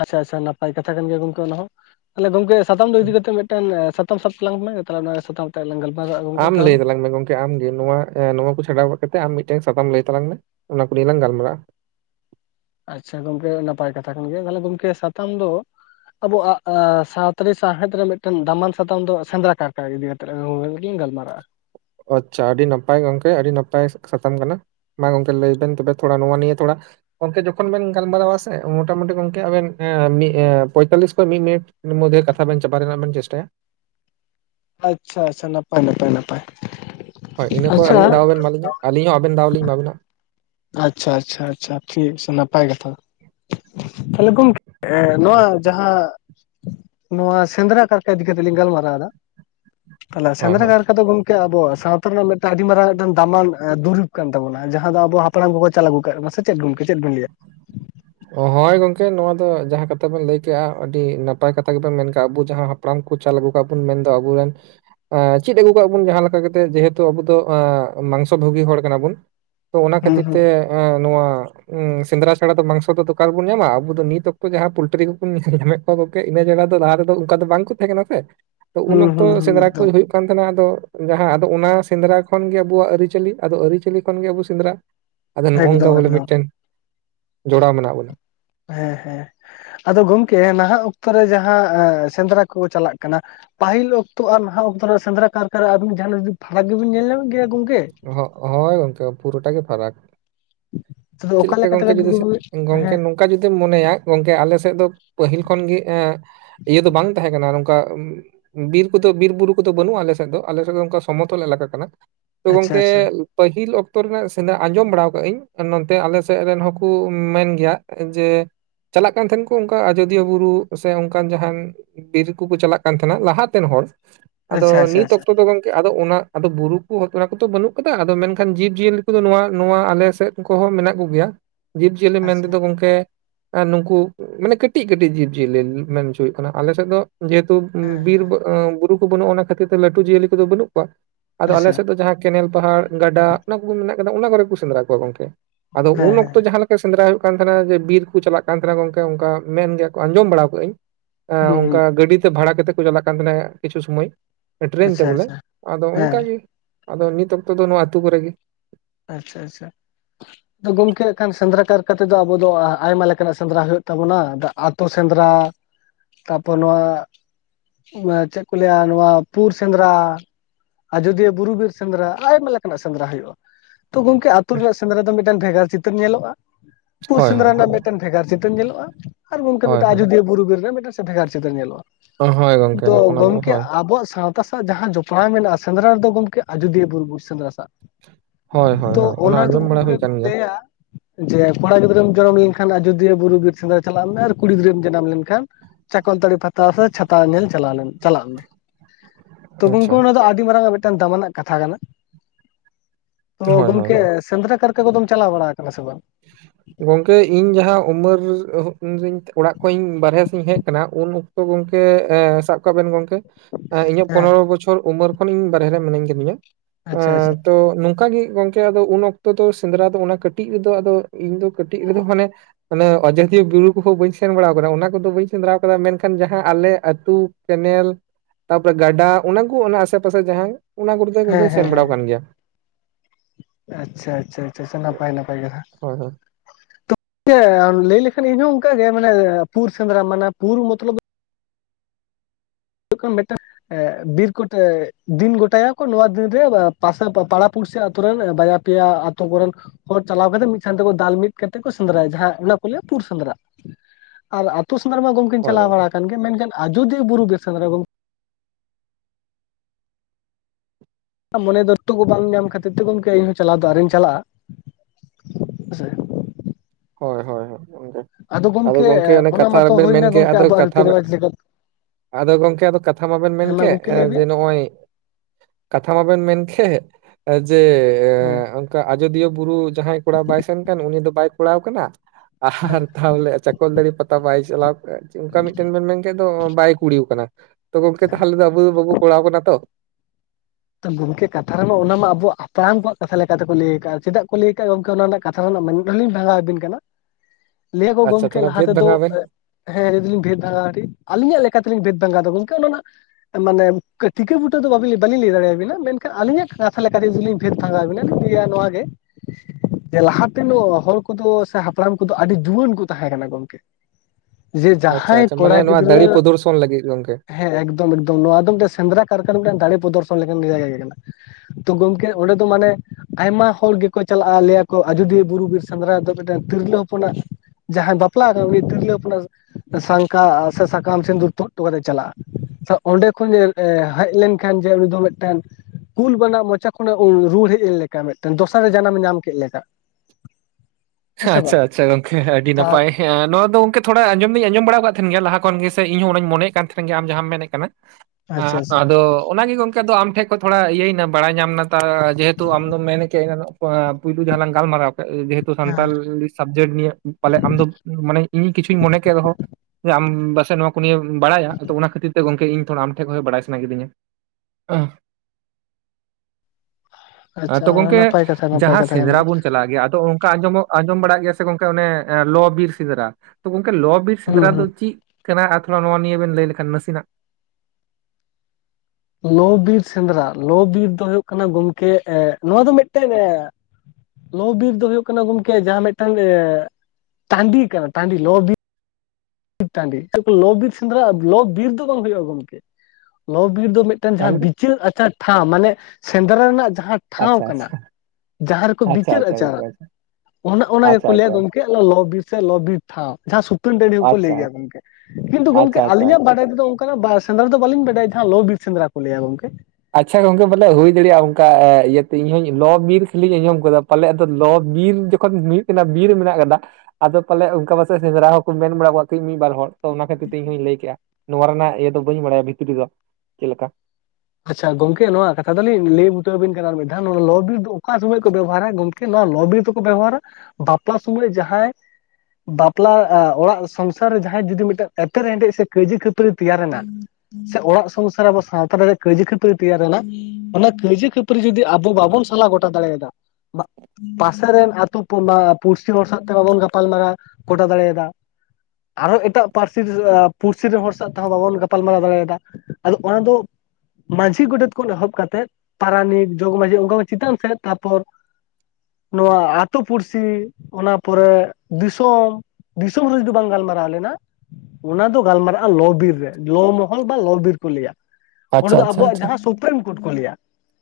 ᱟᱪᱪᱷᱟ ᱟᱪᱪᱷᱟ ᱱᱟᱯᱟᱭ ᱠᱟᱛᱷᱟ ᱠᱟᱱ ᱜᱮᱭᱟ ᱜᱚᱝᱠᱮ ᱚᱱᱟ ᱦᱚᱸ ᱛᱟᱦᱞᱮ ᱜᱚᱝᱠᱮ ᱥᱟᱛᱟᱢ ᱫᱚ ᱤᱫᱤ ᱠᱟᱛᱮᱜ ᱢᱤ ᱴᱮᱱ ᱮ ᱥᱟᱛᱟᱢ ᱥᱟᱵ ᱛᱟᱞᱟᱝ ᱢᱮ ᱛᱟᱦᱞᱮ ᱚᱱᱟ ᱥᱟᱛᱟᱢ ᱛᱮ ᱞᱟᱝ ᱜᱟᱞᱢᱟᱨᱟᱜᱼᱟ ᱜᱚᱝᱠᱮ ᱟᱢ ᱞᱟᱹᱭ ᱛᱟᱦᱚᱞᱮ ᱛᱟᱞᱟᱝ ᱢᱮ ᱜᱚᱝᱠᱮ ᱾ ᱟᱢᱜᱮ ᱱᱚᱣᱟᱸ ᱮᱸ ᱱᱚᱣᱟ ᱠᱚ ᱪᱷᱟᱰᱟᱣ ᱜᱚᱫ ᱠᱟᱛᱮ ᱟᱢ ᱢᱤᱫᱴᱮᱱ ᱥᱟᱛᱟᱢ ᱞᱟᱹᱭ ᱛᱟᱞᱟᱝ ᱢᱮ ᱚᱱᱟ ᱠᱚ ᱱᱤᱭᱮ ᱞᱟᱝ ᱜᱟᱞᱢᱟᱨᱟᱜᱼᱟ ᱾ ᱟᱪᱪᱷᱟ ᱜᱚᱝᱠᱮ ᱱᱟᱯᱟᱭ ᱠᱟᱛᱷᱟ ᱠᱟᱱ ᱜᱮᱭᱟ ᱛᱟᱦᱞᱮ ᱜᱚᱝᱠᱮ ᱥᱟᱛᱟᱢ ᱫᱚ ᱟᱵᱚᱣᱟᱜ ᱥᱟᱶᱛᱟᱲᱤ ᱥᱟᱶᱦᱮᱫ ᱨᱮ ᱢᱤᱫᱴᱮᱱ ᱫᱟᱢᱟᱱ ᱥᱟᱛᱟᱢ ᱫᱚ ᱥᱮᱸᱫᱽᱨᱟ ᱠᱟᱨᱠᱟ ᱤᱫᱤᱠᱟ [unintelligible] ᱜᱟᱞᱢᱟᱨᱟ-ᱟ ᱾ ᱟᱪᱪᱷᱟ ᱟᱹᱰᱤ ᱱᱟᱯᱟᱭ ᱜᱚᱝᱠᱮ ᱟᱹᱰᱤ ᱱᱟᱯᱟᱭ ᱥᱟᱛᱟᱢ ᱠᱟᱱᱟ ᱾ ᱢᱟ ᱜᱚᱝᱠᱮ ᱞᱟᱹᱭ ᱵᱮᱱ ᱛᱚᱵᱮ ᱛᱷᱚᱲᱟ ᱱᱚᱣᱟ ᱱᱤᱭᱟ ᱛᱷᱚᱲᱟ ᱾ ᱜᱚᱝᱠᱮ ᱡᱚᱠᱷᱚᱱ ᱵᱮᱱ ᱜᱟᱞᱢᱟᱨᱟᱣᱟ ᱥᱮ ᱢᱚᱴᱟᱢᱩᱴᱤ ᱜᱚᱝᱠᱮ ᱟᱵᱮᱱ ᱢᱤᱫ ᱯᱚᱭᱛᱟᱞᱞᱤᱥ ᱠᱷᱚᱡ ᱢᱤᱫ ᱢᱤᱱᱤᱴ ᱢᱚᱫᱽᱫᱷᱮ ᱠᱟᱛᱷᱟ ᱵᱮᱱ ᱪᱟᱵᱟ ᱨᱮᱱᱟᱜ ᱵᱮᱱ ᱪᱮᱥᱴᱟᱭᱟ ᱟᱪᱪᱷᱟ ᱟᱪᱪᱷᱟ ᱱᱟᱯᱟᱭ ᱱᱟᱯᱟᱭ ᱱᱟᱯᱟᱭ᱾ ᱦᱳ ᱤᱱᱟᱯᱚᱨ ᱟᱪᱪᱷᱟ ᱟᱹᱞᱤᱧ ᱫᱟᱣ ᱵᱮᱱ ᱮᱢᱟᱞᱤᱧᱟ ᱟᱹᱞᱤᱧ ᱦᱚᱸ ᱟᱵᱮᱱ ᱫᱟᱣ ᱞᱤ ᱮᱢᱟᱵᱮᱱᱟ ᱾ ᱟᱪᱪᱷᱟ ᱟᱪᱪᱷᱟ ᱟᱪᱷᱟ ᱴᱷᱤᱠ ᱟᱪᱮ ᱱᱟᱯᱟᱭ ᱠᱟᱛᱷᱟ, ᱛᱟᱦᱚᱞᱮ ᱜᱚᱝᱠᱮ ᱱᱚᱣᱟ ᱡᱟᱦᱟᱸ ᱱᱚᱣᱟ ᱥᱮᱸᱫᱽᱨᱟ ᱠᱟᱨᱠᱟ ᱤᱫᱤ ᱠᱟᱛᱮᱜ ᱞᱤᱧ ᱜᱟᱞᱢᱟᱨᱟᱣ ᱮᱫᱟ ᱾ ᱛᱟᱞᱮ ᱦᱳᱭ ᱥᱮᱸᱫᱽᱨᱟ ᱦᱳᱭ ᱠᱟᱨᱠᱟ ᱫᱚ ᱜᱚᱝ ᱟᱵᱭᱟ ᱥᱟᱶᱛᱟ ᱨᱮᱱᱟᱜ ᱢᱤᱫ ᱟᱹᱰᱤ ᱢᱟᱨᱟᱝ ᱫᱟᱢᱟᱱ ᱫᱩᱨᱤᱵ ᱠᱟᱱ ᱛᱟᱵᱚᱱᱟ ᱡᱟᱦᱟᱸ ᱫᱚ ᱟᱵᱚᱭᱟ ᱦᱟᱯᱲᱟᱢ ᱠᱚᱠᱚ ᱪᱟᱞ ᱟᱹᱜᱩ ᱟᱠᱟᱜ ᱠᱟᱱᱟ ᱥᱮ ᱪᱮᱫ ᱜᱚᱢᱞᱠᱮ ᱪᱮᱫ ᱵᱤᱱ ᱞᱟᱹᱭᱟ᱾ ᱦᱳᱭ ᱜᱚᱝᱠᱮ ᱱᱚᱣᱟ ᱫᱚ ᱡᱟᱦᱟᱸ ᱠᱟᱛᱷᱟ ᱵᱮᱱ ᱞᱟᱹᱭᱠᱮᱭ-ᱟ ᱟᱹᱰᱤ ᱱᱟᱯᱟᱭ ᱠᱟᱛᱷᱟ ᱜᱮᱵᱮᱱ ᱢᱮᱱᱠᱟ ᱟᱵᱩ ᱡᱟᱦᱟᱸ ᱦᱟᱯᱲᱟᱢ ᱠᱚ ᱪᱟᱞ ᱟᱹᱜᱩ ᱟᱵᱩ ᱢᱮᱱᱫᱟ ᱟᱵᱚᱨᱮᱱ ᱪᱤᱫ ᱟᱹᱜᱩ ᱠᱟᱜ ᱵᱚᱱ ᱡᱟᱦᱟ ᱞᱮᱠᱟ ᱠᱟᱛᱮ ᱡᱮᱦᱮᱛᱩ ᱟᱵᱚ ᱫᱚ ᱢᱟᱝᱥᱚ ᱵᱷᱩᱜᱤ ᱦᱚᱲ ᱠᱟᱱᱟ ᱵᱩᱱ ᱾ ᱛᱚ ᱚᱱᱟ ᱦᱩᱸ ᱠᱷᱟᱛᱤᱨ ᱦᱩᱸ ᱛᱮ ᱱᱚᱣᱟ ᱥᱮᱸᱫᱽᱨᱟ ᱪᱷᱟᱲᱟ ᱫᱚ ᱵᱟᱝ ᱚᱠᱛᱚ ᱫᱚᱠᱟᱱ ᱵᱚᱱ ᱧᱟᱢᱟ ᱟᱵᱚ ᱱᱤᱛ ᱚᱠᱛᱚ ᱡᱟᱦᱟᱸ ᱯᱚᱞᱴᱤᱨᱤ ᱠᱚᱵ ᱧᱮᱞ ᱧᱟᱢᱮᱫ ᱠᱚᱭᱟ ᱜᱚᱝᱠᱮ ᱤᱱᱟᱹ ᱡᱟᱭᱜᱟ ᱨᱮᱫᱚ ᱫᱚ ᱞᱟᱦᱟ ᱨᱮᱫᱚ ᱚᱱᱠᱟ ᱫᱚ ᱵᱟᱝ ᱛᱟᱦᱮᱸ ᱠᱟᱱᱟ ᱥᱮ ᱛᱚ ᱩᱱ ᱦᱩᱸ ᱚᱠᱛᱚ ᱦᱩᱸ ᱦᱩᱸ ᱥᱮᱸᱫᱽᱨᱟ ᱠᱚ ᱮᱠᱫᱚᱢ ᱦᱩᱭᱩᱜ - - ᱛᱟᱦᱮᱱᱟ ᱟᱫᱚ ᱡᱟᱦᱟᱸ ᱟᱫᱚ ᱚᱱᱟ ᱥᱮᱸᱫᱽᱨᱟ ᱠᱷᱚᱱ ᱜᱮ ᱟᱵᱚᱣᱟᱜ ᱟᱹᱨᱤᱪᱟᱹᱞᱤ ᱟᱹᱨᱤᱪᱟᱹᱞᱤ ᱠᱷᱚᱱᱜ ᱜᱮ ᱟᱵᱚ ᱥᱮᱸᱫᱽᱨᱟ᱾ ᱟᱫᱚ ᱱᱚᱝᱠᱟ ᱮᱠᱫᱚᱢ ᱵᱚᱞᱮ ᱮᱠᱫᱚᱢ ᱢᱤᱫᱴᱮᱱ ᱡᱚᱲᱟᱣ ᱢᱮᱱᱟᱜ ᱵᱚᱱᱟ᱾ ᱦᱮᱸ ᱦᱮᱸ ᱟᱫᱚ ᱜᱚᱝᱠᱮ ᱱᱟᱦᱟᱜ ᱚᱠᱛᱚ ᱨᱮ ᱡᱟᱦᱟᱸ ᱥᱮᱸᱫᱽᱨᱟ ᱠᱚ ᱪᱟᱞᱟᱜ ᱠᱟᱱᱟ ᱯᱟᱹᱦᱤᱞ ᱚᱠᱛᱚ ᱟᱨ ᱱᱟᱦᱟᱜ ᱚᱠᱛᱚ ᱨᱮᱱᱟᱜ ᱥᱮᱸᱫᱽᱨᱟ ᱠᱟᱨᱠᱟ ᱨᱮ ᱟᱵᱤᱱ ᱡᱟᱦᱟᱸ ᱡᱫᱤ ᱯᱷᱟᱲᱟᱠ ᱜᱮᱵᱤᱱ ᱧᱮᱞ ᱧᱟᱢᱮᱫ ᱜᱮᱭᱟ ᱜᱚᱝᱠᱮ? ᱦᱳ ᱦᱳᱭ ᱜᱚᱝᱠᱮ ᱯᱩᱨᱟ. ᱴᱟ ᱜᱮ ᱯᱷᱟᱨᱟᱠ᱾ ᱛᱚᱵᱮ ᱪᱮᱫ ᱚᱠᱟ ᱞᱮᱠᱟ ᱛᱮ ᱜᱚᱝᱠᱮ ᱡᱩᱫᱟᱹ ᱥᱤᱜ ᱜᱚᱝᱠᱮ ᱦᱮᱸ [inaudible] ᱚᱱᱠᱟ ᱡᱩᱫᱤᱢ ᱢᱚᱱᱮᱭᱟ ᱜᱚᱝᱠᱮ ᱟᱞᱮ ᱥᱮᱫ ᱫᱚ ᱯᱟᱹᱦᱤᱞ ᱠᱷᱚᱱ ᱜᱮ ᱤᱭᱟᱹ ᱫᱚ ᱵᱟᱝ ᱛᱟᱦᱮᱸ ᱠᱟᱱᱟ ᱱᱚᱝᱠᱟ ᱩ ᱵᱤᱨ ᱠᱚᱫᱚ ᱵᱤᱨ ᱵᱩᱨᱩ ᱠᱚᱫᱚ ᱵᱟᱹᱱᱩᱜ-ᱟ ᱟᱞᱮ ᱥᱮᱫ ᱫᱚ ᱟᱞᱮ ᱥᱮᱫ ᱫᱚ ᱚᱱᱠᱟ ᱥᱚᱢᱚᱛᱚᱞ ᱮᱞᱟᱠᱟ ᱠᱟᱱᱟ᱾ ᱛᱚ ᱟᱪᱪᱷᱟ ᱜᱚᱝᱠᱮ ᱟᱪᱪᱷᱟ ᱯᱟᱹᱦᱤᱞ ᱚᱠᱛᱚ ᱨᱮᱱᱟᱜ ᱥᱮᱸᱫᱽᱨᱟ ᱟᱸᱡᱚᱢ ᱵᱟᱲᱟ ᱠᱟᱜ ᱟᱹᱧ ᱛᱮ ᱟᱞᱮ ᱥᱮᱫ ᱨᱮᱱ ᱦᱚᱸᱠᱚ ᱢᱮᱱ ᱜᱮᱭᱟ ᱡᱮ ᱪᱟᱞᱟᱜ ᱠᱟᱱ ᱛᱟᱦᱮᱱ ᱠᱚ ᱚᱱᱠᱟ ᱟᱡᱚᱫᱤᱭᱟᱹ ᱵᱩᱨᱩ ᱥᱮ ᱚᱱᱠᱟᱱ ᱡᱟᱦᱟᱱ ᱵᱤᱨ ᱠᱚᱠᱚ ᱪᱟᱞᱟᱜ ᱠᱟᱱ ᱛᱟᱦᱮᱸᱱᱟ ᱞᱟᱦᱟᱛᱮᱱ ᱦᱚᱲ ᱟᱫᱚ ᱟᱪᱪᱷᱟ ᱟᱪᱪᱷᱟ ᱱᱤᱛ ᱟᱪᱪᱷᱟ ᱚᱠᱛᱚ ᱫᱚ ᱜᱚᱝᱠᱮ ᱟᱫᱚ ᱚᱱᱟ ᱟᱫᱚ ᱵᱩᱨᱩ ᱠᱚ ᱚᱱᱟ ᱠᱚᱫᱚ ᱵᱟᱹᱱᱩᱜ ᱠᱟᱫᱟ ᱟᱫᱚ ᱢᱮᱱᱠᱷᱟᱱ ᱡᱤᱵ ᱡᱤᱭᱟᱹᱞᱤ ᱠᱚᱫᱚ ᱱᱚᱣᱟ ᱱᱚᱣᱟ ᱟᱞᱮ ᱥᱮᱫ ᱠᱚᱦᱚᱸ ᱢᱮᱱᱟᱜ ᱠᱚᱜᱮᱭᱟ, ᱡᱤᱵᱽ ᱡᱤᱭᱟᱹᱞᱤ ᱢᱮᱱ ᱟᱪᱪᱷᱟ ᱛᱮᱫᱚ ᱜᱚᱝᱠᱮ ᱟᱨ ᱱᱩᱠᱩ ᱢᱟᱱᱮ ᱠᱟᱹᱴᱤᱡ ᱠᱟᱹᱴᱤᱡ ᱡᱤᱵᱽ ᱡᱤᱭᱟᱹᱞᱤ ᱢᱮᱱ ᱦᱚᱪᱚᱭ ᱦᱩᱭᱩᱜ ᱠᱟᱱᱟ, ᱟᱞᱮ ᱥᱮᱫ ᱫᱚ ᱡᱮᱦᱮᱛᱩ ᱦᱮᱸ ᱵᱤᱨ ᱦᱮᱸ ᱵᱩᱨᱩ ᱠᱚ ᱵᱟᱹᱱᱩᱜ-ᱟ ᱚᱱᱟ ᱠᱷᱟᱹᱛᱤᱨ ᱛᱮ ᱞᱟᱹᱴᱩ ᱡᱤᱭᱟᱹᱞᱤ ᱠᱚᱫᱚ ᱵᱟᱹᱱᱩᱜ ᱠᱚᱣᱟ᱾ ᱟᱫᱚ ᱟᱞᱮ ᱟᱪᱪᱷᱟ ᱥᱮᱫ ᱫᱚ ᱡᱟᱦᱟᱸ ᱠᱮᱱᱮᱞ ᱯᱟᱦᱟᱲ ᱜᱟᱰᱟ ᱚᱱᱟ ᱠᱚᱜᱮ ᱢᱮᱱᱟᱜ ᱟᱠᱟᱫᱟ ᱚᱱᱟ ᱠᱚᱨᱮ ᱠᱚ ᱥᱮᱸᱫᱽᱨᱟ ᱠᱚᱣᱟ ᱜᱚᱝᱠᱮ᱾ ᱟᱫᱚ ᱦᱮᱸ ᱩᱱ ᱦᱮᱸ ᱚᱠᱛᱚ ᱡᱟᱦᱟᱸ ᱞᱮᱠᱟ ᱥᱮᱸᱫᱽᱨᱟ ᱦᱩᱭᱩᱜ ᱠᱟᱱ ᱛᱟᱦᱮᱱᱟ ᱡᱮ ᱵᱤᱨ ᱠᱚ ᱪᱟᱞᱟᱜ ᱠᱟᱱ ᱛᱟᱦᱮᱱᱟ ᱜᱚᱝᱠᱮ ᱚᱱᱠᱟ ᱢᱮᱱ ᱜᱮᱭᱟ ᱠᱚ ᱟᱸᱡᱚᱢ ᱵᱟᱲᱟ ᱠᱟᱜ ᱟᱹᱧ ᱾ ᱮᱸ ᱦᱩᱸ ᱦᱩᱸ ᱚᱱᱠᱟ ᱜᱟᱹᱰᱤᱛᱮ ᱵᱷᱟᱲᱟ ᱠᱟᱛᱮᱜ ᱠᱚ ᱪᱟᱞᱟᱜ ᱠᱟᱱ ᱛᱟᱦᱮᱸᱱᱟ ᱠᱤᱪᱷᱩ ᱥᱚᱢᱚᱭ, ᱴᱨᱮᱹᱱ ᱛᱮ ᱟᱪᱪᱷᱟ ᱵᱚᱞᱮ ᱟᱪᱪᱷᱟ ᱟᱫᱚ ᱦᱮᱸ ᱚᱱᱠᱟᱜᱮ ᱟᱫᱚ ᱱᱤᱛ ᱚᱠᱛᱚ ᱫᱚ ᱱᱚᱣᱟ ᱟᱹᱛᱩ ᱠᱚᱨᱮ ᱜᱮ ᱾ ᱟᱪᱪᱷᱟ ᱟᱪᱪᱷᱟ᱾ ᱟᱫᱚ ᱜᱚᱢᱠᱮᱜ ᱠᱷᱟᱱ ᱥᱮᱸᱫᱽᱨᱟ ᱠᱟᱨᱠᱟ ᱛᱮᱫᱚ ᱟᱵᱚ ᱫᱚ ᱟᱭᱢᱟ ᱞᱮᱠᱟᱱᱟᱜ ᱥᱮᱸᱫᱽᱨᱟ ᱦᱩᱭᱩᱜ ᱛᱟᱵᱚᱱᱟ ᱟᱹᱛᱩ ᱥᱮᱸᱫᱽᱨᱟ, ᱛᱟᱨᱯᱚᱨ ᱱᱚᱣᱟ ᱪᱮᱫ ᱠᱚ ᱞᱟᱹᱭᱟ ᱱᱚᱣᱟ ᱯᱩᱨ ᱥᱮᱸᱫᱽᱨᱟ, ᱟᱡᱚᱫᱤᱭᱟᱹ ᱵᱩᱨᱩ ᱵᱤᱨ ᱥᱮᱸᱫᱽᱨᱟ ᱟᱭᱢᱟ ᱞᱮᱠᱟᱱᱟᱜ ᱥᱮᱸᱫᱽᱨᱟ ᱦᱩᱭᱩᱜ-ᱟ᱾ ᱛᱚ ᱜᱚᱝᱠᱮ ᱟᱹᱛᱳ ᱨᱮᱱᱟᱜ ᱥᱮᱸᱫᱽᱨᱟ ᱫᱚ ᱢᱤᱫᱴᱟᱝ ᱵᱷᱮᱜᱟᱨ ᱪᱤᱛᱟᱹᱨ ᱧᱮᱞᱚᱜ-ᱟ ᱯᱩᱨ ᱦᱳᱭ ᱥᱮᱸᱫᱽᱨᱟ ᱦᱳᱭ ᱨᱮᱱᱟᱜ ᱦᱳᱭ ᱢᱮᱫ ᱢᱤᱫᱴᱮᱱ ᱵᱷᱮᱜᱟᱨ ᱪᱤᱛᱟᱹᱨ ᱧᱮᱞᱚᱜ-ᱟ ᱟᱨ ᱜᱚᱝᱠᱮ ᱦᱳᱭ ᱢᱤᱫᱴᱮᱱ ᱟᱡᱚᱫᱤᱭᱟᱹ ᱵᱩᱨᱩ ᱵᱤᱨ ᱨᱮ ᱢᱤᱫᱴᱟ ᱥᱮ ᱵᱷᱮᱜᱟᱨ ᱪᱤᱛᱟᱹᱨ ᱦᱳᱭ ᱦᱳᱭ ᱧᱮᱞᱚᱜ-ᱟ᱾ ᱜᱚᱝᱠᱮ ᱫᱚ ᱚᱱᱟ ᱜᱚᱝᱠᱮ ᱦᱳᱭ ᱟᱵᱚᱣᱟᱜ ᱥᱟᱶ ᱛᱟᱥᱟᱜ ᱡᱟᱦᱟᱸ ᱡᱚᱯᱲᱟᱭ ᱢᱮᱱᱟᱜ-ᱟ ᱥᱮᱸᱫᱽᱨᱟ ᱨᱮᱫᱚ ᱜᱚᱝᱠᱮ ᱟᱡᱚᱫᱤᱭᱟᱹ ᱵᱩᱨᱩ ᱵᱩᱨ ᱥᱮᱸᱫᱽᱨᱟ ᱥᱟᱜ ᱦᱳᱭ ᱦᱳᱭ ᱛᱚ ᱦᱳᱭ ᱚᱱᱟ ᱨᱮ ᱫᱚ ᱟᱸᱡᱚᱢ ᱵᱟᱲᱟ ᱜᱚᱝᱠᱮ ᱦᱩᱭ ᱠᱚ ᱠᱟᱱ ᱜᱮᱭᱟ ᱞᱟᱹᱭᱟ ᱡᱮ ᱠᱚᱲᱟ ᱜᱤᱫᱽᱨᱟᱹᱢ ᱡᱟᱱᱚᱢ ᱞᱮᱱᱠᱷᱟᱱ ᱟᱡᱚᱫᱤᱭᱟᱹ ᱵᱩᱨᱩ ᱵᱤᱨ ᱥᱮᱸᱫᱽᱨᱟ ᱪᱟᱞᱟᱜ ᱢᱮ ᱟᱨ ᱠᱩᱲᱤ ᱜᱤᱫᱽᱨᱟᱹᱢ ᱡᱟᱱᱟᱢ ᱞᱮᱱᱠᱷᱟᱱ ᱪᱟᱠᱚᱞᱛᱟᱹᱲᱤ ᱯᱷᱟᱛᱟ ᱥᱮ ᱪᱷᱟᱛᱟ ᱧᱮᱞ ᱪᱟᱞᱟᱣ ᱞᱮᱱ ᱪᱟᱞᱟᱜ ᱢᱮ᱾ ᱛᱚ ᱜᱚᱝᱠᱮ ᱟᱪᱪᱷᱟ ᱚᱱᱟ ᱫᱚ ᱟᱹᱰᱤ ᱢᱟᱨᱟᱝᱟᱜ ᱢᱤᱫᱴᱟᱝ ᱫᱟᱢᱟᱱᱟᱜ ᱠᱟᱛᱷᱟ ᱠᱟᱱᱟ᱾ ᱛᱚ ᱦᱳᱭ ᱦᱳᱭ ᱜᱚᱢᱠᱮ ᱦᱳᱭ ᱥᱮᱸᱫᱽᱨᱟ ᱠᱟᱨᱠᱟ ᱠᱚᱫᱚᱢ ᱪᱟᱞᱟᱣ ᱵᱟᱲᱟ ᱠᱟᱱᱟ ᱥᱮ ᱵᱟᱝ? ᱜᱚᱝᱠᱮ ᱤᱧ ᱡᱟᱦᱟᱸ ᱩᱢᱟᱹᱨ ᱦᱩᱜᱩᱱ ᱡᱤᱧ ᱚᱲᱟᱜ ᱠᱷᱚᱡ ᱤᱧ ᱵᱟᱨᱦᱮ ᱥᱮᱧ ᱦᱮᱡ ᱠᱟᱱᱟ ᱩᱱ ᱚᱠ ᱛᱚ ᱜᱚᱝᱠᱮ ᱮ ᱥᱟᱵ ᱠᱟᱜᱵᱮᱱ ᱜᱚᱝᱠᱮ ᱮᱸ ᱤᱧᱟᱹᱜ ᱦᱮᱸ ᱯᱚᱱᱨᱚ ᱵᱚᱪᱷᱚᱨ ᱩᱢᱟᱹᱨ ᱠᱷᱚᱱ ᱤᱧ ᱵᱟᱨᱦᱨᱮ ᱨᱮ ᱢᱤᱱᱟᱹᱧ ᱠᱟᱫᱤᱧᱟ᱾ ᱟᱪᱪᱷᱟ ᱟᱪᱪᱷᱟ ᱮᱸ ᱛᱚ ᱱᱚᱝᱠᱟ ᱜᱤ ᱜᱚᱝᱠᱮ ᱟᱫᱚ ᱩᱱ ᱚᱠᱛᱚ ᱫᱚ ᱥᱮᱸᱫᱽᱨᱟ ᱫᱚ ᱚᱱᱟ ᱠᱟᱹᱴᱤᱡ ᱨᱮᱫᱚ ᱟᱫᱚ ᱤᱧ ᱫᱚ ᱠᱟᱹᱴᱤᱜ ᱨᱮᱫᱚ ᱦᱟᱱᱮ ᱟᱱᱮ ᱚᱡᱚᱫᱤᱭᱟᱹ ᱵᱩᱨᱩ ᱠᱚᱦᱚᱸ ᱵᱟᱹᱧ ᱥᱮᱱ ᱵᱟᱲᱣᱟᱠᱟᱱᱟ ᱚᱱᱟ ᱠᱚᱫᱚ ᱵᱟᱹᱧ ᱥᱮᱸᱫᱽᱨᱟ ᱟᱠᱟᱫᱟ ᱢᱮᱱᱠᱷᱟᱱ ᱡᱟᱦᱟᱸ ᱟᱞᱮ ᱟᱹᱛᱩ ᱠᱮᱱᱮᱞ ᱛᱟᱯᱚᱨᱮ ᱜᱟᱰᱟ ᱚᱱᱟ ᱠᱩ ᱚᱱᱟ ᱟᱥᱮ ᱯᱟᱥᱮ ᱡᱟᱦᱟᱸ ᱚᱱᱟ ᱠᱚᱨᱮ ᱫᱚ ᱦᱮᱸ ᱜᱚᱝᱠᱮᱧ ᱦᱮᱸ ᱥᱮᱱ ᱵᱟᱲᱟ ᱦᱮᱸ ᱣᱟᱠᱟᱱ ᱜᱮᱭᱟ᱾ ᱟᱪᱪᱷᱟ ᱟᱪᱪᱷᱟ ᱟᱪᱪᱷᱟ ᱥᱮ ᱱᱟᱯᱟᱭ ᱱᱟᱯᱟᱭ ᱠᱟᱛᱷᱟ᱾ ᱦᱳᱭ ᱦᱳᱭ [unintelligible] ᱞᱟᱹᱭ ᱞᱮᱠᱷᱟᱱ ᱤᱧᱦᱚᱸ ᱚᱱᱠᱟ ᱜᱮ ᱢᱟᱱᱮ ᱯᱩᱨ ᱥᱮᱸᱫᱽᱨᱟ ᱢᱟᱱᱮ ᱯᱩᱨ ᱢᱚᱛᱚᱞᱚᱵ [unintelligible] ᱢᱮᱫᱴᱟ ᱮᱸᱜ ᱵᱤᱨ ᱠᱚᱴᱮ ᱫᱤᱱ ᱜᱚᱴᱟᱭᱟᱠᱚ ᱱᱚᱣᱟ ᱫᱤᱱ ᱨᱮ ᱯᱟᱥᱮ ᱯᱮ ᱯᱟ ᱯᱟᱲᱟ ᱯᱩᱲᱥᱤ ᱟᱛᱩᱨ ᱨᱮᱱ ᱵᱟᱭᱟᱨ ᱯᱮᱭᱟ ᱟᱛᱚ ᱠᱚᱨᱮᱱ ᱦᱚᱲ ᱪᱟᱞᱟᱣ ᱠᱟᱛᱮᱫ ᱢᱤᱫ ᱥᱟᱶᱛᱮ ᱛᱮᱠᱚ ᱫᱟᱞ ᱢᱤᱫ ᱠᱟᱛᱮᱫ ᱠᱚ ᱥᱮᱸᱫᱽᱨᱟᱭᱟ ᱡᱟᱦᱟᱸ ᱚᱱᱟ ᱠᱚ ᱞᱟᱹᱭᱟ ᱯᱩᱨ ᱥᱮᱸᱫᱽᱨᱟ᱾ ᱟᱨ ᱟᱹᱛᱳ ᱥᱮᱸᱫᱽᱨᱟ ᱢᱟ ᱜᱚᱝᱠᱤᱧ ᱦᱳᱭ ᱪᱟᱞᱟᱣ ᱜᱚᱝᱠᱮ ᱵᱟᱲᱟ ᱠᱟᱱ ᱜᱮ ᱢᱮᱱᱠᱷᱟᱱ ᱟᱡᱚᱫᱤᱭᱟᱹ ᱵᱩᱨᱩ ᱵᱮᱹᱨ ᱥᱮᱸᱫᱽᱨᱟ ᱜᱚᱝ ᱢᱚᱱᱮᱨ ᱫᱚᱨᱛᱚ ᱠᱚ ᱵᱟᱝ ᱧᱟᱢ ᱠᱷᱟᱹᱛᱤᱨ ᱛᱮ ᱜᱚᱢᱠᱮ ᱤᱧᱦᱚ ᱪᱟᱞᱟᱣ ᱫᱚ ᱟᱨᱤᱧ ᱪᱟᱞᱟᱜ-ᱟ ᱦᱮᱸᱥᱮ᱾ ᱦᱚᱭ ᱦᱚᱭ ᱦᱚᱭ ᱜᱚᱝᱠᱮ ᱟᱫᱚ ᱜᱚᱢᱠᱮ ᱜᱚᱝᱠᱮ ᱚᱱᱮ ᱚᱱᱟ ᱠᱟᱛᱷᱟ ᱨᱮ ᱢᱟᱛᱚ ᱵᱮᱱ ᱢᱮᱱ ᱦᱩᱭᱱᱟ ᱠᱮᱫ ᱜᱚᱢᱠᱮ ᱟᱫᱚ ᱟᱵᱚᱣᱟᱜ ᱠᱟᱛᱷᱟ ᱨᱤᱛᱤ ᱨᱮᱣᱟᱡᱽ ᱞᱮᱠᱟ ᱟᱫᱚ ᱜᱚᱝᱠᱮ ᱟᱫᱚ ᱠᱟᱛᱷᱟ ᱢᱟᱵᱮᱱ ᱦᱮᱸ ᱢᱟ ᱢᱮᱱᱠᱮᱜ ᱜᱚᱢᱠᱮ ᱞᱟᱹᱭ ᱡᱮ ᱵᱤᱱ ᱱᱚᱜ-ᱚᱭ ᱠᱟᱛᱷᱟ ᱢᱟᱵᱮᱱ ᱢᱮᱱᱠᱷᱮᱜ ᱡᱮ ᱦᱮᱸ ᱚᱱᱠᱟ ᱟᱡᱚᱫᱤᱭᱟᱹ ᱵᱩᱨᱩ ᱡᱟᱦᱟᱸᱭ ᱠᱚᱲᱟ ᱵᱟᱭ ᱥᱮᱱ ᱠᱟᱱ ᱩᱱᱤ ᱫᱚ ᱵᱟᱭ ᱠᱚᱲᱟᱣ ᱟᱠᱟᱱᱟ ᱟᱨ ᱦᱮᱸ ᱛᱟᱦᱚᱞᱮ ᱪᱟᱠᱚᱞᱛᱟᱲᱤ ᱯᱟᱛᱟ ᱵᱟᱭ ᱪᱟᱞᱟᱣ [unintelligible] ᱚᱱᱠᱟ ᱢᱤᱫᱴᱮᱱ ᱵᱮᱱ ᱢᱮᱱᱠᱮᱫ ᱫᱚ ᱵᱟᱭ ᱠᱩᱲᱤᱣ ᱟᱠᱟᱱᱟ᱾ ᱛᱚ ᱜᱚᱝᱠᱮ ᱛᱟᱦᱚᱞᱮ ᱫᱚ ᱟᱵᱩ ᱫᱩ ᱵᱟᱵᱩ ᱠᱚᱲᱟᱣ ᱠᱟᱱᱟ ᱛᱚ? ᱛᱚ ᱜᱚᱢᱠᱮ ᱠᱟᱛᱷᱟ ᱨᱮᱢᱟ ᱚᱱᱟ ᱢᱟ ᱟᱵᱚᱣᱟᱜ ᱦᱟᱯᱲᱟᱢ ᱠᱚᱣᱟᱜ ᱠᱟᱛᱷᱟ ᱞᱮᱠᱟᱛᱮᱠᱚ ᱞᱟᱹᱭ ᱟᱠᱟᱟᱜ-ᱟ, ᱪᱮᱫᱟᱜ ᱠᱚ ᱞᱟᱹᱭ ᱟᱠᱟᱜ-ᱟ ᱚᱝᱠᱟ ᱚᱱᱟ ᱨᱮᱱᱟᱜ ᱠᱟᱛᱷᱟ ᱛᱷᱟ ᱨᱮᱱᱟᱜ ᱢᱮᱱᱮᱫ ᱦᱚᱞᱤᱧ ᱵᱷᱟᱜᱟᱣᱟᱵᱤᱱ ᱠᱟᱱᱟ ᱞᱟᱹᱭᱟᱠᱚ ᱟᱪᱪᱷᱟ ᱜᱚᱢᱠᱮ ᱛᱷᱚᱲᱟ ᱞᱟᱦᱟ ᱵᱷᱮᱫ ᱛᱮᱫᱚ ᱵᱷᱟᱜᱟᱣ ᱵᱮᱱ ᱮᱸᱜ ᱦᱮᱸ ᱡᱩᱫᱤᱞᱤᱧ ᱵᱷᱮᱹᱫᱽ ᱵᱷᱟᱸᱜᱟᱣᱟ ᱴᱷᱤᱠ ᱟᱹᱞᱤᱧᱟᱜ ᱞᱮᱠᱟᱛᱮᱞᱤᱧ ᱵᱷᱮᱫᱽ ᱵᱷᱟᱸᱜᱟᱣ ᱫᱟ ᱜᱚᱝᱠᱟ ᱚᱱᱟ ᱱᱟᱦᱟᱜ ᱢᱟᱱᱮ ᱠᱟᱹ ᱴᱷᱤᱠᱟᱹ ᱵᱩᱴᱟᱹ ᱫᱚ ᱵᱟᱵᱤᱱ ᱞᱟᱹ ᱵᱟᱹᱞᱤᱧ ᱞᱟᱹᱭ ᱫᱟᱲᱮᱭᱟᱵᱤᱱᱟ ᱢᱮᱱᱠᱷᱟ ᱟᱹᱞᱤᱧᱟᱜ ᱠᱟᱛᱷᱟ ᱞᱮᱠᱟᱛᱮ ᱡᱩᱫᱤ ᱞᱤᱧ ᱵᱷᱮᱫᱽ ᱵᱷᱟᱸᱜᱟᱣᱵᱤᱱᱟ ᱞᱟᱹᱭᱟ ᱱᱚᱣᱟ ᱜᱮ ᱡᱮ ᱞᱟᱦᱟᱛᱮᱱᱚᱜ ᱦᱚᱲ ᱠᱚᱫᱚ ᱥᱮ ᱦᱟᱯᱲᱟᱢ ᱠᱚᱫᱚ ᱟᱹᱰᱤ ᱡᱩᱣᱟᱹᱱ ᱠᱚ ᱛᱟᱦᱮᱸ ᱠᱟᱱᱟ ᱜᱚᱢᱠᱮ᱾ ᱡᱮ ᱟᱪᱪᱷᱟ ᱡᱟᱦᱟᱸᱭ ᱟᱪᱪᱷᱟ ᱢᱟᱱᱮ ᱠᱚᱲᱟ ᱱᱚᱣᱟ ᱜᱤᱫᱽᱨᱟᱹ ᱫᱟᱲᱮ ᱯᱨᱚᱫᱚᱨᱥᱚᱱ ᱞᱟᱹᱜᱤᱫ ᱜᱚᱝᱠᱮ ᱦᱮᱸ ᱮᱠᱫᱚᱢ ᱮᱠᱫᱚᱢ ᱱᱚᱣᱟ ᱫᱚ ᱢᱤᱫᱴᱟᱹᱝ ᱥᱮᱸᱫᱽᱨᱟ ᱠᱟᱨᱠᱟ ᱨᱮ ᱢᱤᱫᱴᱟᱝ ᱫᱟᱲᱮ ᱯᱨᱚᱫᱚᱨᱥᱚᱱ ᱞᱮᱠᱟᱱ ᱜᱮ ᱡᱟᱭᱜᱟ ᱜᱮ ᱠᱟᱱᱟ᱾ ᱛᱚ ᱜᱚᱢᱠᱮ ᱚᱸᱰᱮ ᱫᱚ ᱢᱟᱱᱮ ᱟᱭᱢᱟ ᱦᱚᱲ ᱜᱮᱠᱚ ᱪᱟᱞᱟᱜ-ᱟ ᱞᱟᱹᱭ ᱟᱠᱚ ᱟᱡᱚᱫᱤᱭᱟᱹ ᱵᱩᱨᱩ ᱵᱤᱨ ᱥᱮᱸᱫᱽᱨᱟ ᱫᱚ ᱢᱤᱫᱴᱟᱝ ᱛᱤᱨᱞᱟᱹ ᱦᱚᱯᱚᱱᱟᱜ ᱡᱟᱦᱟᱸᱭ ᱵᱟᱯᱞᱟᱣ ᱟᱠᱟᱱᱟ ᱩᱱᱤ ᱛᱤᱨᱞᱟᱹ ᱦᱚᱯᱚᱱᱟᱜ ᱥᱟᱝᱠᱟ ᱥᱮ ᱥᱟᱠᱟᱢ ᱥᱤᱸᱫᱩᱨ ᱛᱳᱫ ᱴᱚ ᱠᱟᱛᱮᱫ ᱮ ᱪᱟᱞᱟᱜ-ᱟ᱾ ᱛᱚ ᱚᱸᱰᱮ ᱠᱷᱚᱱᱮ ᱮ ᱦᱮᱡ ᱞᱮᱱᱠᱷᱟᱱ ᱡᱮ ᱩᱱᱤ ᱫᱚ ᱢᱤᱫᱴᱮᱱ ᱠᱩᱞ ᱵᱟᱱᱟ ᱢᱚᱪᱟ ᱠᱷᱚᱱᱟᱜ ᱨᱩᱣᱟᱹᱲ ᱦᱮᱡ ᱮᱱ ᱞᱮᱠᱟ ᱢᱮᱫᱴᱟᱱ ᱫᱚᱥᱟᱨ ᱡᱟᱱᱟᱢ ᱧᱟᱢ ᱠᱮᱫ ᱞᱮᱠᱟ᱾ [inaudible] ᱟᱪᱪᱷᱟ ᱵᱟᱝ ᱟᱪᱪᱷᱟ ᱜᱚᱝᱠᱮ ᱟᱹᱰᱤ ᱛᱟ ᱱᱟᱯᱟᱭ ᱾ ᱦᱮᱸ ᱱᱚᱣᱟ ᱫᱚ ᱜᱚᱢᱠᱮ ᱛᱷᱚᱲᱟ ᱟᱸᱡᱚᱢ ᱫᱚᱧ ᱟᱸᱡᱚᱢ ᱵᱟᱲᱟ ᱟᱠᱟᱫ ᱛᱟᱦᱮᱱ ᱜᱮᱭᱟ ᱞᱟᱦᱟ ᱠᱷᱚᱱ ᱜᱮ ᱥᱮ ᱤᱧᱦᱚᱸ ᱚᱱᱟᱧ ᱢᱚᱱᱮ ᱮᱫ ᱠᱟᱱ ᱛᱟᱦᱮᱱ ᱜᱮᱭᱟ ᱟᱢ ᱡᱟᱦᱟᱸᱢ ᱢᱮᱱᱮᱫ ᱠᱟᱱᱟ᱾ [inaudible] ᱟ ᱟᱪᱪᱷᱟ ᱟᱫᱚ ᱚᱱᱟᱜᱮ ᱜᱚᱢᱠᱮ ᱟᱫᱚ ᱟᱢ ᱴᱷᱮᱱ ᱠᱷᱚᱱ ᱛᱷᱚᱲᱟ ᱤᱭᱟᱹᱭ ᱮᱱᱟ ᱵᱟᱲᱟᱭ ᱧᱟᱢ ᱮᱱᱟ ᱾ ᱟ ᱡᱮᱦᱮᱛᱩ ᱟᱢᱫᱚᱢ ᱢᱮᱱ ᱠᱮᱫ ᱮᱱᱟᱱᱚᱜ ᱯᱩᱭᱞᱩ ᱡᱟᱦᱟᱸ ᱞᱟᱝ ᱜᱟᱞᱢᱟᱨᱟᱣ ᱠᱮᱫ ᱡᱮᱦᱮᱛᱩ ᱦᱮᱸ ᱥᱟᱱᱛᱟᱞᱤ ᱥᱟᱵᱡᱮᱠᱴ ᱱᱤᱭᱟᱹ ᱯᱟᱞᱮᱜ ᱟᱢᱫᱚ ᱢᱟᱱᱮ ᱤᱧ ᱠᱤᱪᱷᱩᱧ ᱢᱚᱱᱮ ᱠᱮᱫ ᱨᱮᱦᱚᱸ ᱮ ᱟᱢ ᱯᱟᱥᱮ ᱱᱚᱣᱟ ᱠᱚ ᱱᱤᱭᱟᱹ ᱵᱟᱲᱟᱭᱟ ᱱᱤᱛᱚᱜ ᱚᱱᱟ ᱠᱷᱟᱹᱛᱤᱨ ᱛᱮ ᱜᱚᱝᱠᱮ ᱤᱧ ᱛᱷᱚᱲᱟ ᱟᱢ ᱴᱷᱮᱡ ᱠᱷᱚᱡ ᱵᱟᱰᱟᱭ ᱥᱟᱱᱟ ᱠᱤᱫᱤᱧᱟ ᱾ [inaudible] [inaudible] ᱟᱪᱪᱷᱟ ᱟᱫᱚ ᱜᱚᱝᱠᱮ ᱱᱟᱯᱟᱭ ᱠᱟᱛᱷᱟ ᱱᱟᱯᱟᱭ ᱡᱟᱦᱟᱸ ᱠᱟᱛᱷᱟ ᱠᱟᱱ ᱥᱮᱸᱫᱽᱨᱟ ᱜᱮᱭᱟ ᱵᱚᱱ ᱪᱟᱞᱟᱜ ᱜᱮᱭᱟ ᱟᱫᱚ ᱚᱱᱠᱟ ᱟᱸᱡᱚᱢᱚᱜ ᱟᱸᱡᱚᱢ ᱵᱟᱲᱟᱜ ᱜᱮᱭᱟ ᱥᱮ ᱜᱚᱝᱠᱮ ᱚᱱᱮ ᱮᱸ ᱞᱚ ᱵᱤᱨ ᱥᱮᱸᱫᱽᱨᱟ, ᱛᱚ ᱜᱚᱝᱠᱮ ᱞᱚ ᱵᱤᱨ ᱥᱮᱸᱫᱽᱨᱟ ᱦᱩᱸ ᱫᱚ ᱦᱩᱸ ᱪᱮᱫ ᱠᱟᱱᱟ ᱟᱨ ᱛᱷᱚᱲᱟ ᱱᱚᱣᱟ ᱱᱤᱭᱟᱹ ᱵᱮᱱ ᱞᱟᱹᱭ ᱞᱮᱠᱷᱟᱱ ᱱᱟᱥᱮᱱᱟᱜ ᱞᱚ ᱵᱤᱨ ᱥᱮᱸᱫᱽᱨᱟ ᱞᱚ ᱵᱤᱨ ᱫᱚ ᱦᱩᱭᱩᱜ ᱠᱟᱱᱟ ᱜᱚᱢᱠᱮ ᱮ ᱱᱚᱣᱟ ᱫᱚ ᱢᱤᱫᱴᱮᱡ ᱮ ᱞᱚ ᱵᱤᱨ ᱫᱚ ᱦᱩᱭᱩᱜ ᱠᱟᱱᱟ ᱜᱚᱢᱠᱮ ᱡᱟᱦᱟᱸ ᱢᱤᱫᱴᱟᱝ ᱮ ᱴᱟᱺᱰᱤ ᱠᱟᱱᱟ ᱴᱟᱺᱰᱤ, ᱞᱚ ᱵᱤᱨ ᱵᱤᱨ ᱴᱟᱺᱰᱤ ᱪᱮᱫ ᱞᱚ ᱵᱤᱨ ᱥᱮᱸᱫᱽᱨᱟ ᱞᱚ ᱵᱤᱨ ᱫᱚ ᱵᱟᱝ ᱦᱩᱭᱩᱜ-ᱟ ᱜᱚᱢᱠᱮ ᱾ [inaudible] ᱞᱚ ᱵᱤᱨ ᱫᱚ ᱢᱤᱫ ᱢᱤᱫᱴᱮᱱ ᱛᱟᱦᱚᱞᱮ ᱡᱟᱦᱟᱸ ᱫᱚ ᱵᱤᱪᱟᱹᱨ ᱟᱪᱟᱨ ᱴᱷᱟᱶ ᱢᱟᱱᱮ ᱥᱮᱸᱫᱽᱨᱟ ᱨᱮᱱᱟᱜ ᱡᱟᱦᱟᱸ ᱴᱷᱟᱶ ᱟᱪᱪᱷᱟ ᱠᱟᱱᱟ ᱟᱪᱪᱷᱟ ᱾ [inaudible] ᱡᱟᱦᱟᱸ ᱨᱮᱠᱚ ᱟᱪᱪᱷᱟ ᱵᱤᱪᱟᱹᱨ ᱟᱪᱪᱷᱟ ᱟᱪᱟᱨᱟ ᱟᱪᱪᱷᱟ ᱚᱱᱮ ᱚᱱᱟ ᱟᱪᱪᱷᱟ ᱜᱮᱠᱚ ᱞᱟᱹᱭᱟ ᱟᱪᱪᱷᱟ ᱜᱚᱝᱠᱮ ᱞᱚᱵᱤᱨ ᱥᱮ ᱞᱚᱵᱤᱨ ᱴᱷᱟᱶ ᱾ ᱡᱟᱦᱟᱸ ᱥᱩᱛᱟᱹᱱ ᱴᱟᱺᱰᱤ ᱠᱚ ᱞᱟᱹᱭ ᱟᱪᱪᱷᱟ ᱜᱮᱭᱟ ᱜᱚᱝᱠᱮ ᱾ ᱠᱤᱱᱛᱩ ᱜᱚᱝᱠᱮ ᱟᱪᱪᱷᱟ ᱟᱪᱪᱷᱟ ᱟᱹᱞᱤᱧᱟᱜ ᱟᱪᱪᱷᱟ ᱵᱟᱰᱟᱭ ᱛᱮᱫᱚ ᱚᱱᱠᱟᱱᱟᱜ ᱵᱟᱥ ᱥᱮᱸᱫᱽᱨᱟ ᱫᱚ ᱵᱟᱹᱞᱤᱧ ᱵᱟᱰᱟᱭᱟ ᱡᱟᱦᱟᱸ ᱞᱚ ᱵᱤᱨ ᱥᱮᱸᱫᱽᱨᱟ ᱠᱚ ᱞᱟᱹᱭᱟ ᱜᱚᱝᱠᱮ ᱾ ᱟᱪᱪᱷᱟ ᱜᱚᱝᱠᱮ ᱵᱚᱞᱮ ᱦᱩᱭ ᱫᱟᱲᱮᱭᱟᱜ-ᱟ ᱚᱱᱠᱟ ᱤᱭᱟᱹᱛᱮ ᱤᱧ ᱦᱚᱧ ᱞᱚ ᱵᱤᱨᱤᱨ ᱠᱷᱟᱹᱞᱤᱧ ᱟᱸᱡᱚᱢ ᱟᱠᱟᱫᱟ ᱾ ᱯᱟᱞᱮᱜ ᱟᱫᱚ ᱞᱚ ᱵᱤᱨ ᱡᱚᱠᱷᱚᱱ ᱦᱩᱭᱩᱜ ᱠᱟᱱᱟ ᱵᱤᱨ ᱨᱮ ᱢᱮᱱᱟᱜ ᱟᱠᱟᱫᱟ ᱾ ᱟᱫᱚ ᱯᱟᱞᱮ ᱚᱱᱠᱟ ᱯᱟᱥᱮᱡ ᱥᱮᱸᱫᱽᱨᱟ ᱦᱚᱸᱠᱚ ᱢᱮᱱ ᱵᱟᱲᱟ ᱠᱚᱣᱟ ᱛᱤᱦᱤᱧ ᱢᱤᱫ ᱵᱟᱨ ᱦᱚᱲ, ᱛᱚ ᱚᱱᱟ ᱠᱷᱟᱹᱛᱤᱨ ᱛᱮᱧ ᱞᱟᱹᱭ ᱠᱮᱫ-ᱟ᱾ ᱱᱚᱣᱟ ᱨᱮᱱᱟᱜ ᱤᱭᱟᱹ ᱫᱚ ᱵᱟᱹᱧ ᱵᱟᱲᱟᱭᱟ ᱵᱷᱤᱛᱨᱤ ᱫᱚ ᱪᱮᱫ ᱞᱮᱠᱟ ᱾ ᱟᱪᱪᱷᱟ ᱜᱚᱝᱠᱮ ᱱᱚᱣᱟ ᱠᱟᱛᱷᱟ ᱫᱚᱞᱤᱧ ᱞᱟᱹᱭ ᱵᱩᱴᱟᱹᱣ ᱟᱹᱵᱤᱱ ᱠᱟᱱᱟ ᱟᱨ ᱢᱤᱫ ᱫᱷᱟᱣ ᱞᱚ ᱵᱤᱨ ᱫᱚ ᱚᱠᱟ ᱥᱚᱢᱚᱭ ᱠᱚ ᱵᱮᱵᱚᱦᱟᱨᱟ ᱜᱚᱢ ᱠᱮ ᱱᱚᱣᱟ ᱞᱚ ᱵᱤᱨ ᱫᱚᱠᱚ ᱵᱮᱵᱚᱦᱟᱨᱟ ᱵᱟᱯᱞᱟ ᱥᱚᱢᱚᱭ ᱡᱟᱦᱟᱸᱭ ᱵᱟᱯᱞᱟ ᱮᱸ ᱚᱲᱟᱜ ᱥᱚᱝᱥᱟᱨ ᱨᱮ ᱡᱟᱦᱟᱸᱭ ᱡᱩᱫᱤ ᱢᱤᱫᱴᱮᱡ ᱮᱯᱮᱨ ᱦᱮᱸᱰᱮᱡ ᱥᱮ ᱠᱟᱹᱭᱡᱤ ᱠᱷᱟᱹᱯᱟᱹᱨᱤ ᱛᱮᱭᱟᱨ ᱮᱱᱟ ᱥᱮ ᱚᱲᱟᱜ ᱥᱚᱝᱥᱟᱨ ᱟᱵᱚᱣᱟᱜ ᱥᱟᱶᱛᱟ ᱨᱮ ᱠᱟᱹᱭᱡᱟᱹ ᱠᱷᱟᱹᱯᱟᱹᱨᱤ ᱛᱮᱭᱟᱨ ᱮᱱᱟ, ᱚᱱᱟ ᱠᱟᱹᱭᱡᱟᱹ ᱠᱷᱟᱹᱯᱟᱹᱨᱤ ᱡᱩᱫᱤ ᱟᱵᱚ ᱵᱟᱵᱚᱱ ᱥᱟᱞᱟ ᱜᱚᱴᱟ ᱫᱟᱲᱮᱭᱟᱫᱟ ᱯᱟᱥᱮ ᱨᱮᱱ ᱟᱹᱛᱩ ᱯᱩᱢᱟ ᱯᱩᱲᱥᱤ ᱦᱚᱲ ᱥᱟᱜ ᱛᱮ ᱵᱟᱵᱚᱱ ᱜᱟᱯᱟᱞ ᱢᱟᱨᱟᱣ ᱜᱚᱴᱟ ᱫᱟᱲᱮᱭᱟᱫᱟ ᱟᱨᱦᱚᱸ ᱮᱴᱟᱜ ᱯᱟᱹᱨᱥᱤ ᱯᱩᱲᱥᱤ ᱨᱮᱱ ᱦᱚᱲ ᱥᱟᱶ ᱛᱮᱦᱚᱸ ᱵᱟᱵᱚᱱ ᱜᱟᱯᱟᱞᱢᱟᱨᱟᱣ ᱫᱟᱲᱮᱭᱟᱫᱟ ᱾ ᱟᱫᱚ ᱚᱱᱟ ᱫᱚ ᱢᱟᱹᱡᱷᱤ ᱜᱚᱰᱮᱛ ᱠᱷᱚᱱ ᱮᱦᱚᱵ ᱠᱟᱛᱮᱫ ᱯᱟᱨᱟᱱᱤᱠ, ᱡᱚᱜᱽ ᱢᱟᱹᱡᱷᱤ ᱚᱱᱠᱟ ᱜᱮ ᱪᱮᱛᱟᱱ ᱥᱮᱫ ᱛᱟᱨᱯᱚᱨ ᱱᱚᱣᱟ ᱟᱹᱛᱩ ᱯᱩᱲᱥᱤ ᱚᱱᱟ ᱯᱚᱨᱮ ᱫᱤᱥᱚᱢ ᱫᱤᱥᱚᱢ [unintelligible] ᱡᱩᱫᱤ ᱵᱟᱝ ᱜᱟᱞᱢᱟᱨᱟᱣ ᱞᱮᱱᱟ ᱚᱱᱟ ᱫᱚ ᱜᱟᱞᱢᱟᱨᱟᱜ-ᱟ ᱞᱚ ᱵᱤᱨ ᱨᱮ, ᱞᱚ ᱢᱚᱦᱚᱞ ᱵᱟᱝ ᱞᱚ ᱵᱤᱨ ᱠᱚ ᱞᱟᱹᱭᱟ ᱾ ᱟᱪᱪᱷᱟ ᱚᱸᱰᱮ ᱫᱚ ᱟᱪᱪᱷᱟ ᱟᱵᱚᱣᱟᱜ ᱟᱪᱪᱷᱟ ᱡᱟᱦᱟᱸ ᱥᱩᱯᱨᱤᱢ ᱠᱳᱨᱴ ᱠᱚ ᱞᱟᱹᱭᱟ,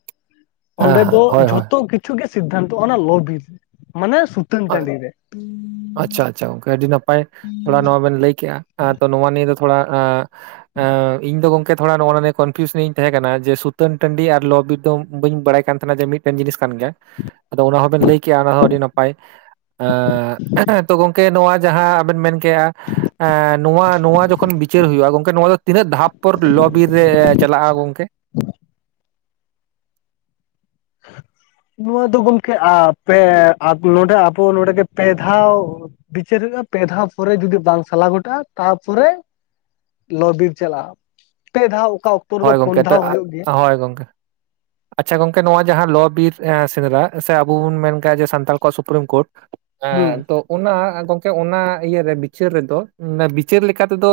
[inaudible] ᱦᱮᱸ ᱚᱸᱰᱮ ᱦᱮᱸ ᱫᱚ ᱦᱳᱭ ᱦᱳᱭ ᱡᱷᱚᱛᱚ ᱠᱤ ᱪᱷᱩ ᱜᱮ ᱥᱤᱫᱽᱫᱷᱟᱱᱛᱚ-ᱟ ᱚᱱᱟ ᱞᱚᱼᱵᱤᱨ ᱢᱟᱱᱮ ᱥᱩ ᱚ ᱾ [inaudible] ᱟᱪᱪᱷᱟ ᱟᱪᱪᱷᱟ ᱜᱚᱝᱠᱮ ᱟᱹᱰᱤ ᱱᱟᱯᱟᱭ, ᱛᱷᱚᱲᱟ ᱱᱚᱣᱟ ᱵᱮᱱ ᱞᱟᱹᱭ ᱠᱮᱜ-ᱟ᱾ ᱛᱚ ᱱᱚᱶᱟ ᱱᱤᱭᱟᱹ ᱫᱚ ᱛᱷᱚᱲᱟ ᱮᱸ ᱮᱸ ᱤᱧ ᱫᱚ ᱜᱚᱢ ᱠᱮ ᱛᱷᱚᱲᱟ ᱱᱚᱜ-ᱚᱱᱟ ᱱᱤᱭᱟ ᱠᱚᱱᱯᱷᱤᱭᱩᱥ ᱧᱚᱜ ᱤᱧ ᱛᱟᱦᱮᱸ ᱠᱟᱱᱟ, ᱡᱮ ᱥᱩᱛᱟᱹᱱ ᱴᱟᱺᱰᱤ ᱟᱨ ᱞᱚ ᱵᱤᱨ ᱫᱚ ᱵᱟᱹᱧ ᱵᱟᱲᱟᱭ ᱠᱟᱱ ᱛᱟᱦᱮᱱᱟ ᱡᱮ, ᱢᱤᱫ ᱴᱮᱱ ᱡᱤᱱᱤᱥ ᱠᱟᱱ ᱜᱮᱭᱟ ᱾ [inaudible] ᱟᱫᱚ ᱚᱱᱟ ᱦᱚᱸ ᱵᱮᱱ ᱞᱟᱹᱭ ᱠᱮᱜ-ᱟ ᱚᱱᱟ ᱦᱚᱸ ᱟᱹᱰᱤ ᱱᱟ ᱯᱟᱭ, ᱟᱸ ᱛᱚ ᱜᱚᱢᱠᱮ ᱱᱚᱣᱟ ᱡᱟᱦᱟᱸ ᱟᱵᱮᱱ ᱢᱮᱱ ᱠᱮᱜ-ᱟ ᱮ ᱱᱚᱣᱟ ᱱᱚᱣᱟ ᱡᱚᱠᱷᱚᱱ ᱵᱤᱪᱟᱹᱨ ᱦᱩᱭᱩᱜ-ᱟ ᱜᱚᱝᱠᱮ ᱱᱚᱣᱟ ᱫᱚ ᱛᱤᱱᱟᱹᱜ ᱫᱷᱟᱯ ᱯᱚᱨ ᱞᱚ ᱵᱤᱨ ᱨᱮ ᱪᱟᱞᱟᱜ-ᱟ ᱜᱚᱝᱠᱮ? [inaudible] [inaudible] ᱱᱚᱣᱟ ᱫᱚ ᱜᱚᱝᱠᱮ ᱟ ᱯᱮ ᱟ ᱱᱚᱰᱮ ᱟᱵᱚ ᱱᱚᱰᱮᱜᱮ ᱯᱮ ᱫᱷᱟᱣ ᱵᱤᱪᱟᱹᱨ ᱦᱩᱭᱩᱜ-ᱟ, ᱯᱮ ᱫᱷᱟᱣ ᱯᱚᱨᱮ ᱡᱩᱫᱤ ᱵᱟᱝ ᱥᱟᱞᱟ ᱜᱷᱚᱴᱟᱜ-ᱟ ᱛᱟᱯᱚᱨᱮ ᱞᱚ ᱵᱤᱨ ᱪᱟᱞᱟᱜᱼᱟ, ᱯᱮ ᱫᱷᱟᱣ ᱚᱠᱟ ᱚᱠ ᱦᱳᱭ ᱜᱚᱝᱠᱮ ᱚᱱᱟ ᱛᱮ ᱟᱜ, ᱦᱳᱭ ᱜᱚᱝᱠᱮ᱾ ᱟᱪᱪᱷᱟ ᱜᱚᱝᱠᱮ ᱱᱚᱣᱟ ᱡᱟᱦᱟᱸ ᱞᱚᱼᱵᱤᱨ ᱮᱸ ᱥᱮᱸᱫᱽᱨᱟ ᱥᱮ ᱟᱵᱚ ᱵᱚᱱ ᱢᱮᱱ ᱠᱟᱜ-ᱟ ᱡᱮ ᱥᱟᱱᱛᱟᱞ ᱠᱚᱣᱟᱜ ᱥᱩᱯᱨᱤᱢ ᱠᱳᱨᱴ᱾ ᱦᱩᱸ ᱮᱸ ᱛᱚ ᱚᱱᱟ ᱜᱚᱝᱠᱮ ᱚᱱᱟ ᱤᱭᱟᱹ ᱨᱮ ᱵᱤᱪᱟᱹᱨ ᱨᱮᱫᱚ, ᱚᱱᱮ ᱵᱤᱪᱟᱹᱨ ᱞᱮᱠᱟ ᱛᱮᱫᱚ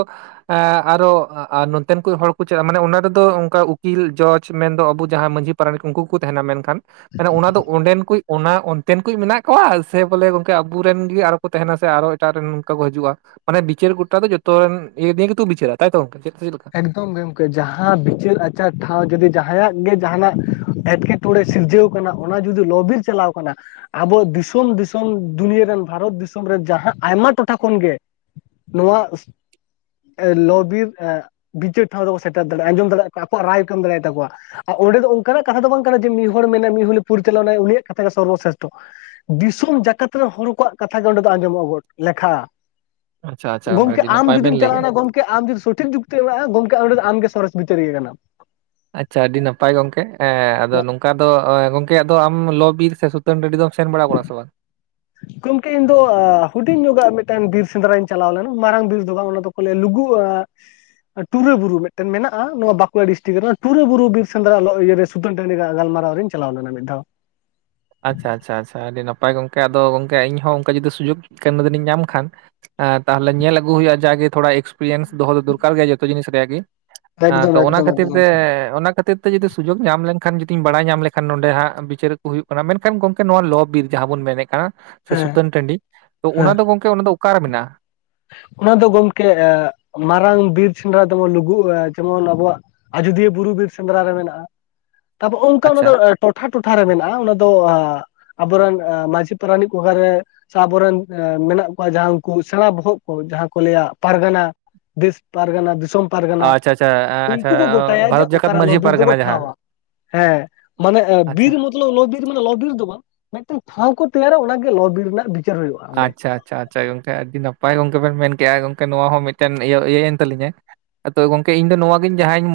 ᱮᱸᱻ ᱟᱨᱚ ᱱᱚᱱᱛᱮᱱ ᱠᱩᱡ ᱦᱚᱲ ᱠᱚ ᱪᱟᱜ ᱢᱟᱱᱮ ᱚᱱᱟ ᱨᱮᱫᱚ ᱚᱝᱠᱟ ᱩᱠᱤᱞ, ᱡᱚᱡ ᱢᱮᱱᱫᱚ ᱟᱵᱚ ᱡᱟᱦᱟᱸ ᱢᱟᱺᱡᱷᱤ ᱯᱟᱨᱟᱱᱤᱠ ᱩᱱᱠᱩ ᱠᱚ ᱛᱟᱦᱮᱸᱱᱟ ᱢᱮᱱᱠᱷᱟᱱ ᱢᱟᱱᱮ ᱚᱱᱟ ᱫᱚ ᱚᱸᱰᱮᱱ ᱠᱩᱭᱤᱡᱽ ᱚᱱᱟ ᱚᱱᱛᱮᱱ ᱠᱩᱡᱽ ᱢᱮᱱᱟᱜ ᱠᱚᱣᱟ ᱥᱮ ᱵᱚᱞᱮ ᱜᱚᱝᱠᱮ ᱟᱵᱚ ᱨᱮᱱ ᱜᱮ ᱟᱨᱚ ᱠᱚ ᱛᱟᱦᱮᱸᱱᱟ ᱥᱮ ᱟᱨᱚ ᱮᱴᱟᱜ ᱨᱮᱱ ᱱᱚᱝᱠᱟ ᱠᱚ ᱦᱟᱡᱩᱜᱼᱟ? ᱢᱟᱱᱮ ᱵᱤᱪᱟᱹᱨ ᱜᱚᱴᱟ ᱫᱚ ᱡᱚᱛᱚ ᱨᱮᱱ ᱤᱭᱟᱹ ᱫᱤᱭᱮ ᱜᱮᱛᱚ ᱵᱤᱪᱟᱹᱨᱟ ᱛᱟᱭ ᱛᱚ ᱜᱚᱝᱠᱮ [unintelligible] ᱡᱷᱚᱛᱚᱢ ᱜᱮ ᱜᱚᱝᱠᱮ ᱡᱟᱦᱟᱸ ᱵᱤᱪᱟᱹᱨ ᱟᱪᱟᱨ ᱴᱷᱟᱶ ᱡᱩᱫᱤ ᱡᱟᱦᱟᱸᱭᱟᱜ ᱜᱮ ᱡᱟᱦᱟᱸᱱᱟᱜ ᱮᱴᱠᱮ ᱴᱚᱲᱮ ᱥᱤᱨᱡᱟᱹᱣ ᱠᱟᱱᱟ, ᱚᱱᱟ ᱡᱩᱫᱤ ᱞᱚ-ᱵᱤᱨ ᱪᱟᱞᱟᱣ ᱠᱟᱱᱟ, ᱟᱵᱚ ᱫᱤᱥᱚᱢ ᱫᱤᱥᱚᱢ ᱫᱩᱱᱤᱭᱟᱹ ᱨᱮᱱ ᱵᱷᱟᱨᱚᱛ ᱫᱤᱥᱚᱢ ᱨᱮᱱ ᱡᱟᱦᱟᱸ ᱟᱭᱢᱟ ᱴᱚᱴᱷᱟ ᱠᱷᱚᱱᱜᱮ ᱱᱚᱣᱟ, ‌ᱮᱸ ᱞᱚ-ᱵᱤᱨ ᱮᱸ ᱵᱤᱪᱟᱹᱨ ᱴᱷᱟᱶ ᱨᱮᱠᱚ ᱥᱮᱴᱮᱨ ᱫᱟᱲᱮᱜ-ᱟ, ᱟᱸᱡᱚᱢ ᱫᱟᱲᱮᱜ-ᱟ ᱠᱚ, ᱟᱠᱚᱣᱟᱜ ᱨᱟᱭ ᱠᱚ ᱮᱢ ᱫᱟᱲᱮᱭ ᱛᱟᱠᱚᱣᱟ᱾ ᱟ ᱚᱸᱰᱮ ᱫᱚ ᱚᱝᱠᱟᱱᱟᱜ ᱠᱟᱛᱷᱟ ᱫᱚ ᱵᱟᱝ ᱠᱟᱱᱟ ᱡᱮ ᱢᱤᱫ ᱦᱚᱲ ᱢᱮᱱᱟᱭ, ᱢᱤᱫ ᱦᱚᱞᱮ ᱯᱚᱨᱤᱪᱟᱞᱚᱱᱟᱭ ᱩᱱᱤᱭᱟᱜ ᱠᱟᱛᱷᱟ ᱜᱮ ᱥᱚᱨᱵᱚ ᱥᱨᱮᱥᱴᱷᱚ᱾ ᱫᱤᱥᱚᱢ ᱡᱟᱠᱟᱛ ᱨᱮᱱ ᱦᱚᱲ ᱠᱚᱣᱟᱜ ᱠᱟᱛᱷᱟ ᱜᱮ ᱚᱸᱰᱮ ᱫᱚ ᱟᱸᱡᱚᱢᱚᱜᱼᱟ ᱜᱚᱴ ᱞᱮᱠᱷᱟᱜ-ᱟ᱾ ᱟᱪᱪᱷᱟ ᱟᱪᱪᱷᱟ ᱜᱚᱝᱠᱮ ᱟᱹᱰᱤ ᱟᱢ ᱱᱟᱯᱟᱭ ᱵᱮᱱ ᱡᱩᱫᱤᱢ ᱞᱟᱹᱭ ᱠᱮᱜᱼᱟ ᱪᱟᱞᱟᱣᱱᱟ ᱜᱚᱝ ᱠᱮ ᱟᱢ ᱡᱩᱫᱤ ᱥᱚᱴᱷᱤᱠ ᱡᱩᱠᱛᱤ ᱮᱢᱚᱜᱼᱟ ᱜᱚᱝᱠᱮ ᱚᱸᱰᱮ ᱫᱚ ᱟᱢ ᱜᱮ ᱥᱚᱨᱮᱥ ᱵᱤᱪᱟᱹᱨᱤᱭᱟ. ᱠᱟᱱᱟᱢ᱾ ᱟᱪᱪᱷᱟ ᱟᱹᱰᱤ ᱱᱟᱯᱟᱭ ᱜᱚᱝᱠᱮ, ᱮᱸ ᱟᱫᱚ ᱱᱚᱝᱠᱟ ᱫᱚ [unintelligible] ᱜᱚᱝᱠᱮ ᱟᱫᱚ ᱟᱢ ᱞᱚ-ᱵᱤᱨ ᱥᱮ ᱥᱩ ᱛᱟᱹᱱ ᱴᱟᱺᱰᱤ ᱫᱚᱢ ᱥᱮᱱ ᱵᱟᱲᱟᱣ ᱠᱟᱱᱟ ᱥᱮ ᱵᱟᱝ? ᱜᱚᱝᱠᱮ ᱤᱧ ᱫᱚ ᱦᱩᱰᱤᱧ ᱧᱚᱜᱟᱜ ᱢᱤᱫ ᱴᱮᱱ ᱵᱤᱨ ᱥᱮᱸᱫᱽᱨᱟᱧ ᱪᱟᱞᱟᱣ ᱞᱮᱱᱟ ᱢᱟᱨᱟᱝ ᱵᱤᱨ ᱫᱚ ᱵᱟᱝ ᱚᱱᱟ ᱫᱚ ᱠᱚ ᱞᱟᱹᱭᱟ ᱞᱩᱜᱩ ᱟᱜ ᱴᱩᱨᱟᱹ ᱵᱩᱨᱩ ᱢᱤᱫᱴᱮᱱ ᱢᱮᱱᱟᱜᱼᱟ ᱱᱚᱣᱟ ᱵᱟᱸᱠᱩᱲᱟ ᱰᱤᱥᱴᱤᱠ ᱨᱮ, ᱚᱱᱟ ᱴᱩᱨᱟᱹ ᱵᱩᱨᱩ ᱵᱤᱨ ᱥᱮᱸᱫᱽᱨᱟ ᱞᱚ ᱤᱭᱟᱹ ᱨᱮ ᱥᱩᱛᱟᱹᱱ ᱴᱟᱺᱰᱤ ᱨᱮᱭᱟᱜ ᱜᱟᱞᱢᱟᱨᱟᱣ ᱨᱤᱧ ᱪᱟᱞᱟᱣ ᱞᱮᱱᱟ ᱢᱤᱫ ᱫᱷᱟᱣ᱾ ᱟᱪᱪᱷᱟ ᱟᱪᱪᱷᱟ ᱟᱪᱪᱷᱟ, ᱟᱹᱰᱤ ᱱᱟᱯᱟᱭ ᱜᱚᱝᱠᱮ ᱟᱫᱚ ᱜᱚᱝᱠᱮ ᱤᱧ ᱦᱚᱸ ᱚᱝᱠᱟ ᱡᱩᱫᱤ ᱥᱩᱡᱩᱜ, ᱠᱳᱱᱳ ᱫᱤᱱᱤᱧ ᱧᱟᱢ ᱠᱷᱟᱱ ᱮᱸ ᱛᱟᱦᱟᱞᱮ ᱧᱮᱞ ᱟᱹᱜᱩ ᱦᱩᱭᱩᱜᱼᱟ ᱡᱟᱜᱮ ᱛᱷᱚᱲᱟ ᱮᱠᱥᱯᱨᱤᱭᱮᱱᱥ ᱫᱚᱦᱚ ᱫᱚ ᱫᱚᱨᱠᱟᱨ ᱜᱮ ᱡᱚᱛᱚ ᱡᱤᱱᱤᱥ ᱨᱮᱭᱟᱜ ᱜᱮ᱾ ᱟᱸ ᱮᱠᱫᱚᱢ ᱛᱚ ᱚᱱᱟ ᱮᱠᱫᱚᱢ ᱠᱷᱟᱹᱛᱤᱨ ᱮᱠᱫᱚᱢ ᱛᱮ, ᱚᱱᱟ ᱠᱷᱟᱹᱛᱤᱨ ᱛᱮ ᱡᱩᱫᱤ ᱥᱩᱡᱳᱜ ᱧᱟᱢ ᱞᱮᱝᱠᱷᱟᱱ ᱡᱩᱫᱤᱧ ᱵᱟᱲᱟᱭ ᱧᱟᱢ ᱞᱮᱠᱷᱟᱱ ᱱᱚᱰᱮ ᱦᱟᱸᱜ ᱵᱤᱪᱟᱹᱨ ᱠᱚ ᱦᱩᱭᱩᱜ ᱚᱱᱟ ᱢᱮᱱᱠᱷᱟᱱ ᱜᱚᱝᱠᱮ ᱱᱚᱣᱟ ᱞᱚᱼᱵᱤᱨ ᱡᱟᱦᱟᱸ ᱵᱚᱱ ᱢᱮᱱᱮᱫ ᱠᱟᱱᱟ ᱥᱮ ᱦᱮᱸ ᱥᱩᱛᱟᱹᱱ ᱴᱟᱺᱰᱤ, ᱛᱚ ᱦᱮᱸ ᱚᱱᱟ ᱫᱚ ᱜᱚᱝ ᱠᱮ ᱚᱱᱟ ᱫᱚ ᱚᱠᱟ ᱨᱮ ᱢᱮᱱᱟᱜᱼᱟ? ᱚᱱᱟ ᱫᱚ ᱜᱚᱝᱠᱮ ᱮᱸ ᱢᱟᱨᱟᱝ ᱵᱤᱨ ᱥᱮᱸᱫᱽᱨᱟ ᱫᱚ ᱵᱚ ᱞᱩᱜᱩ ᱡᱮᱢᱚᱱ ᱟᱵᱚᱣᱟᱜ ᱟᱡᱚᱫᱤᱭᱟᱹ ᱵᱩᱨᱩ ᱵᱤᱨ ᱥᱮᱸᱫᱽᱨᱟ ᱨᱮ ᱢᱮᱱᱟᱜᱼᱟ, ᱛᱟᱯᱚᱨ ᱚᱝᱠᱟ ᱚᱱᱟ ᱟᱪᱪᱷᱟ ᱫᱚ ᱴᱚᱴᱷᱟ ᱴᱚᱴᱷᱟ ᱨᱮ ᱢᱮᱱᱟᱜᱼᱟ, ᱚᱱᱟ ᱫᱚ ᱦᱟᱸᱜ ᱟᱵᱚ ᱨᱮᱱ ᱮᱸ ᱢᱟᱺᱡᱷᱤ ᱯᱟᱨᱟᱱᱤᱠ ᱠᱚ ᱚᱠᱟ ᱨᱮ ᱥᱮ ᱟᱵᱚ ᱨᱮᱱ ᱢᱮᱱᱟᱜ ᱠᱚᱣᱟ ᱡᱟᱦᱟᱸ ᱩᱱᱠᱩ ᱥᱮᱬᱟ ᱵᱚᱦᱚᱜ ᱠᱚ ᱡᱟᱦᱟᱸ ᱠᱚ ᱞᱟᱹᱭᱟ ᱯᱟᱨᱜᱟᱱᱟ, ᱫᱮᱥ ᱯᱟᱨᱜᱟᱱᱟ, ᱫᱤᱥᱚᱢ ᱯᱟᱨᱜᱟᱱᱟ, ᱟᱪᱪᱷᱟ ᱟᱪᱪᱷᱟ ᱩᱝᱠᱩ ᱟᱪᱪᱷᱟ ᱠᱚ ᱜᱚᱴᱟᱭᱟ ᱡᱮ ᱵᱷᱟᱨᱚᱛ ᱡᱟᱠᱟᱛ ᱚᱠᱟᱨᱮ ᱢᱟᱺᱡᱷᱤ ᱞᱚ-ᱵᱤᱨ ᱫᱚ ᱠᱚ ᱯᱟᱨᱜᱟᱱᱟ ᱡᱟᱦᱟᱸ ᱴᱷᱟᱶᱟ᱾ ᱦᱮᱸ, ᱢᱟᱱᱮ ᱮᱸ ᱟᱪᱪᱷᱟ ᱵᱤᱨ ᱢᱚ ᱞᱚ, ᱞᱚ-ᱵᱤᱨ ᱢᱟᱱᱮ ᱞᱚ-ᱵᱤᱨ ᱫᱚ ᱵᱟᱝ, ᱢᱤᱫᱴᱮᱱ ᱴᱷᱟᱶ ᱠᱚ ᱛᱮᱭᱟᱨᱟ ᱚᱱᱟ ᱜᱮ ᱞᱚ-ᱵᱤᱨ ᱨᱮᱱᱟᱜ ᱵᱤ ᱟᱪᱪᱷᱟ ᱟᱪᱪᱷᱟ ᱟᱪᱪᱷᱟ ᱜᱚᱝᱠᱮ, ᱟᱹᱰᱤ ᱱᱟᱯᱟᱭ ᱜᱚᱝᱠᱮ ᱵᱮᱱ ᱢᱮᱱ ᱠᱮᱜᱼᱟ ᱜᱚᱝᱠᱮ ᱱᱚᱣᱟ ᱦᱚᱸ ᱢᱤᱫᱴᱮᱱ ᱤᱭᱟᱹ ᱤᱭᱟᱹᱭᱮᱱ ᱛᱟᱹᱞᱤᱧᱟ, ᱟᱨ ᱛᱚᱵᱮ ᱜᱚᱝᱠᱮ ᱤᱧᱫᱚ ᱱᱚᱣᱟᱜᱤᱧ ᱡᱟᱦᱟᱸᱧ ᱢᱚᱱᱮ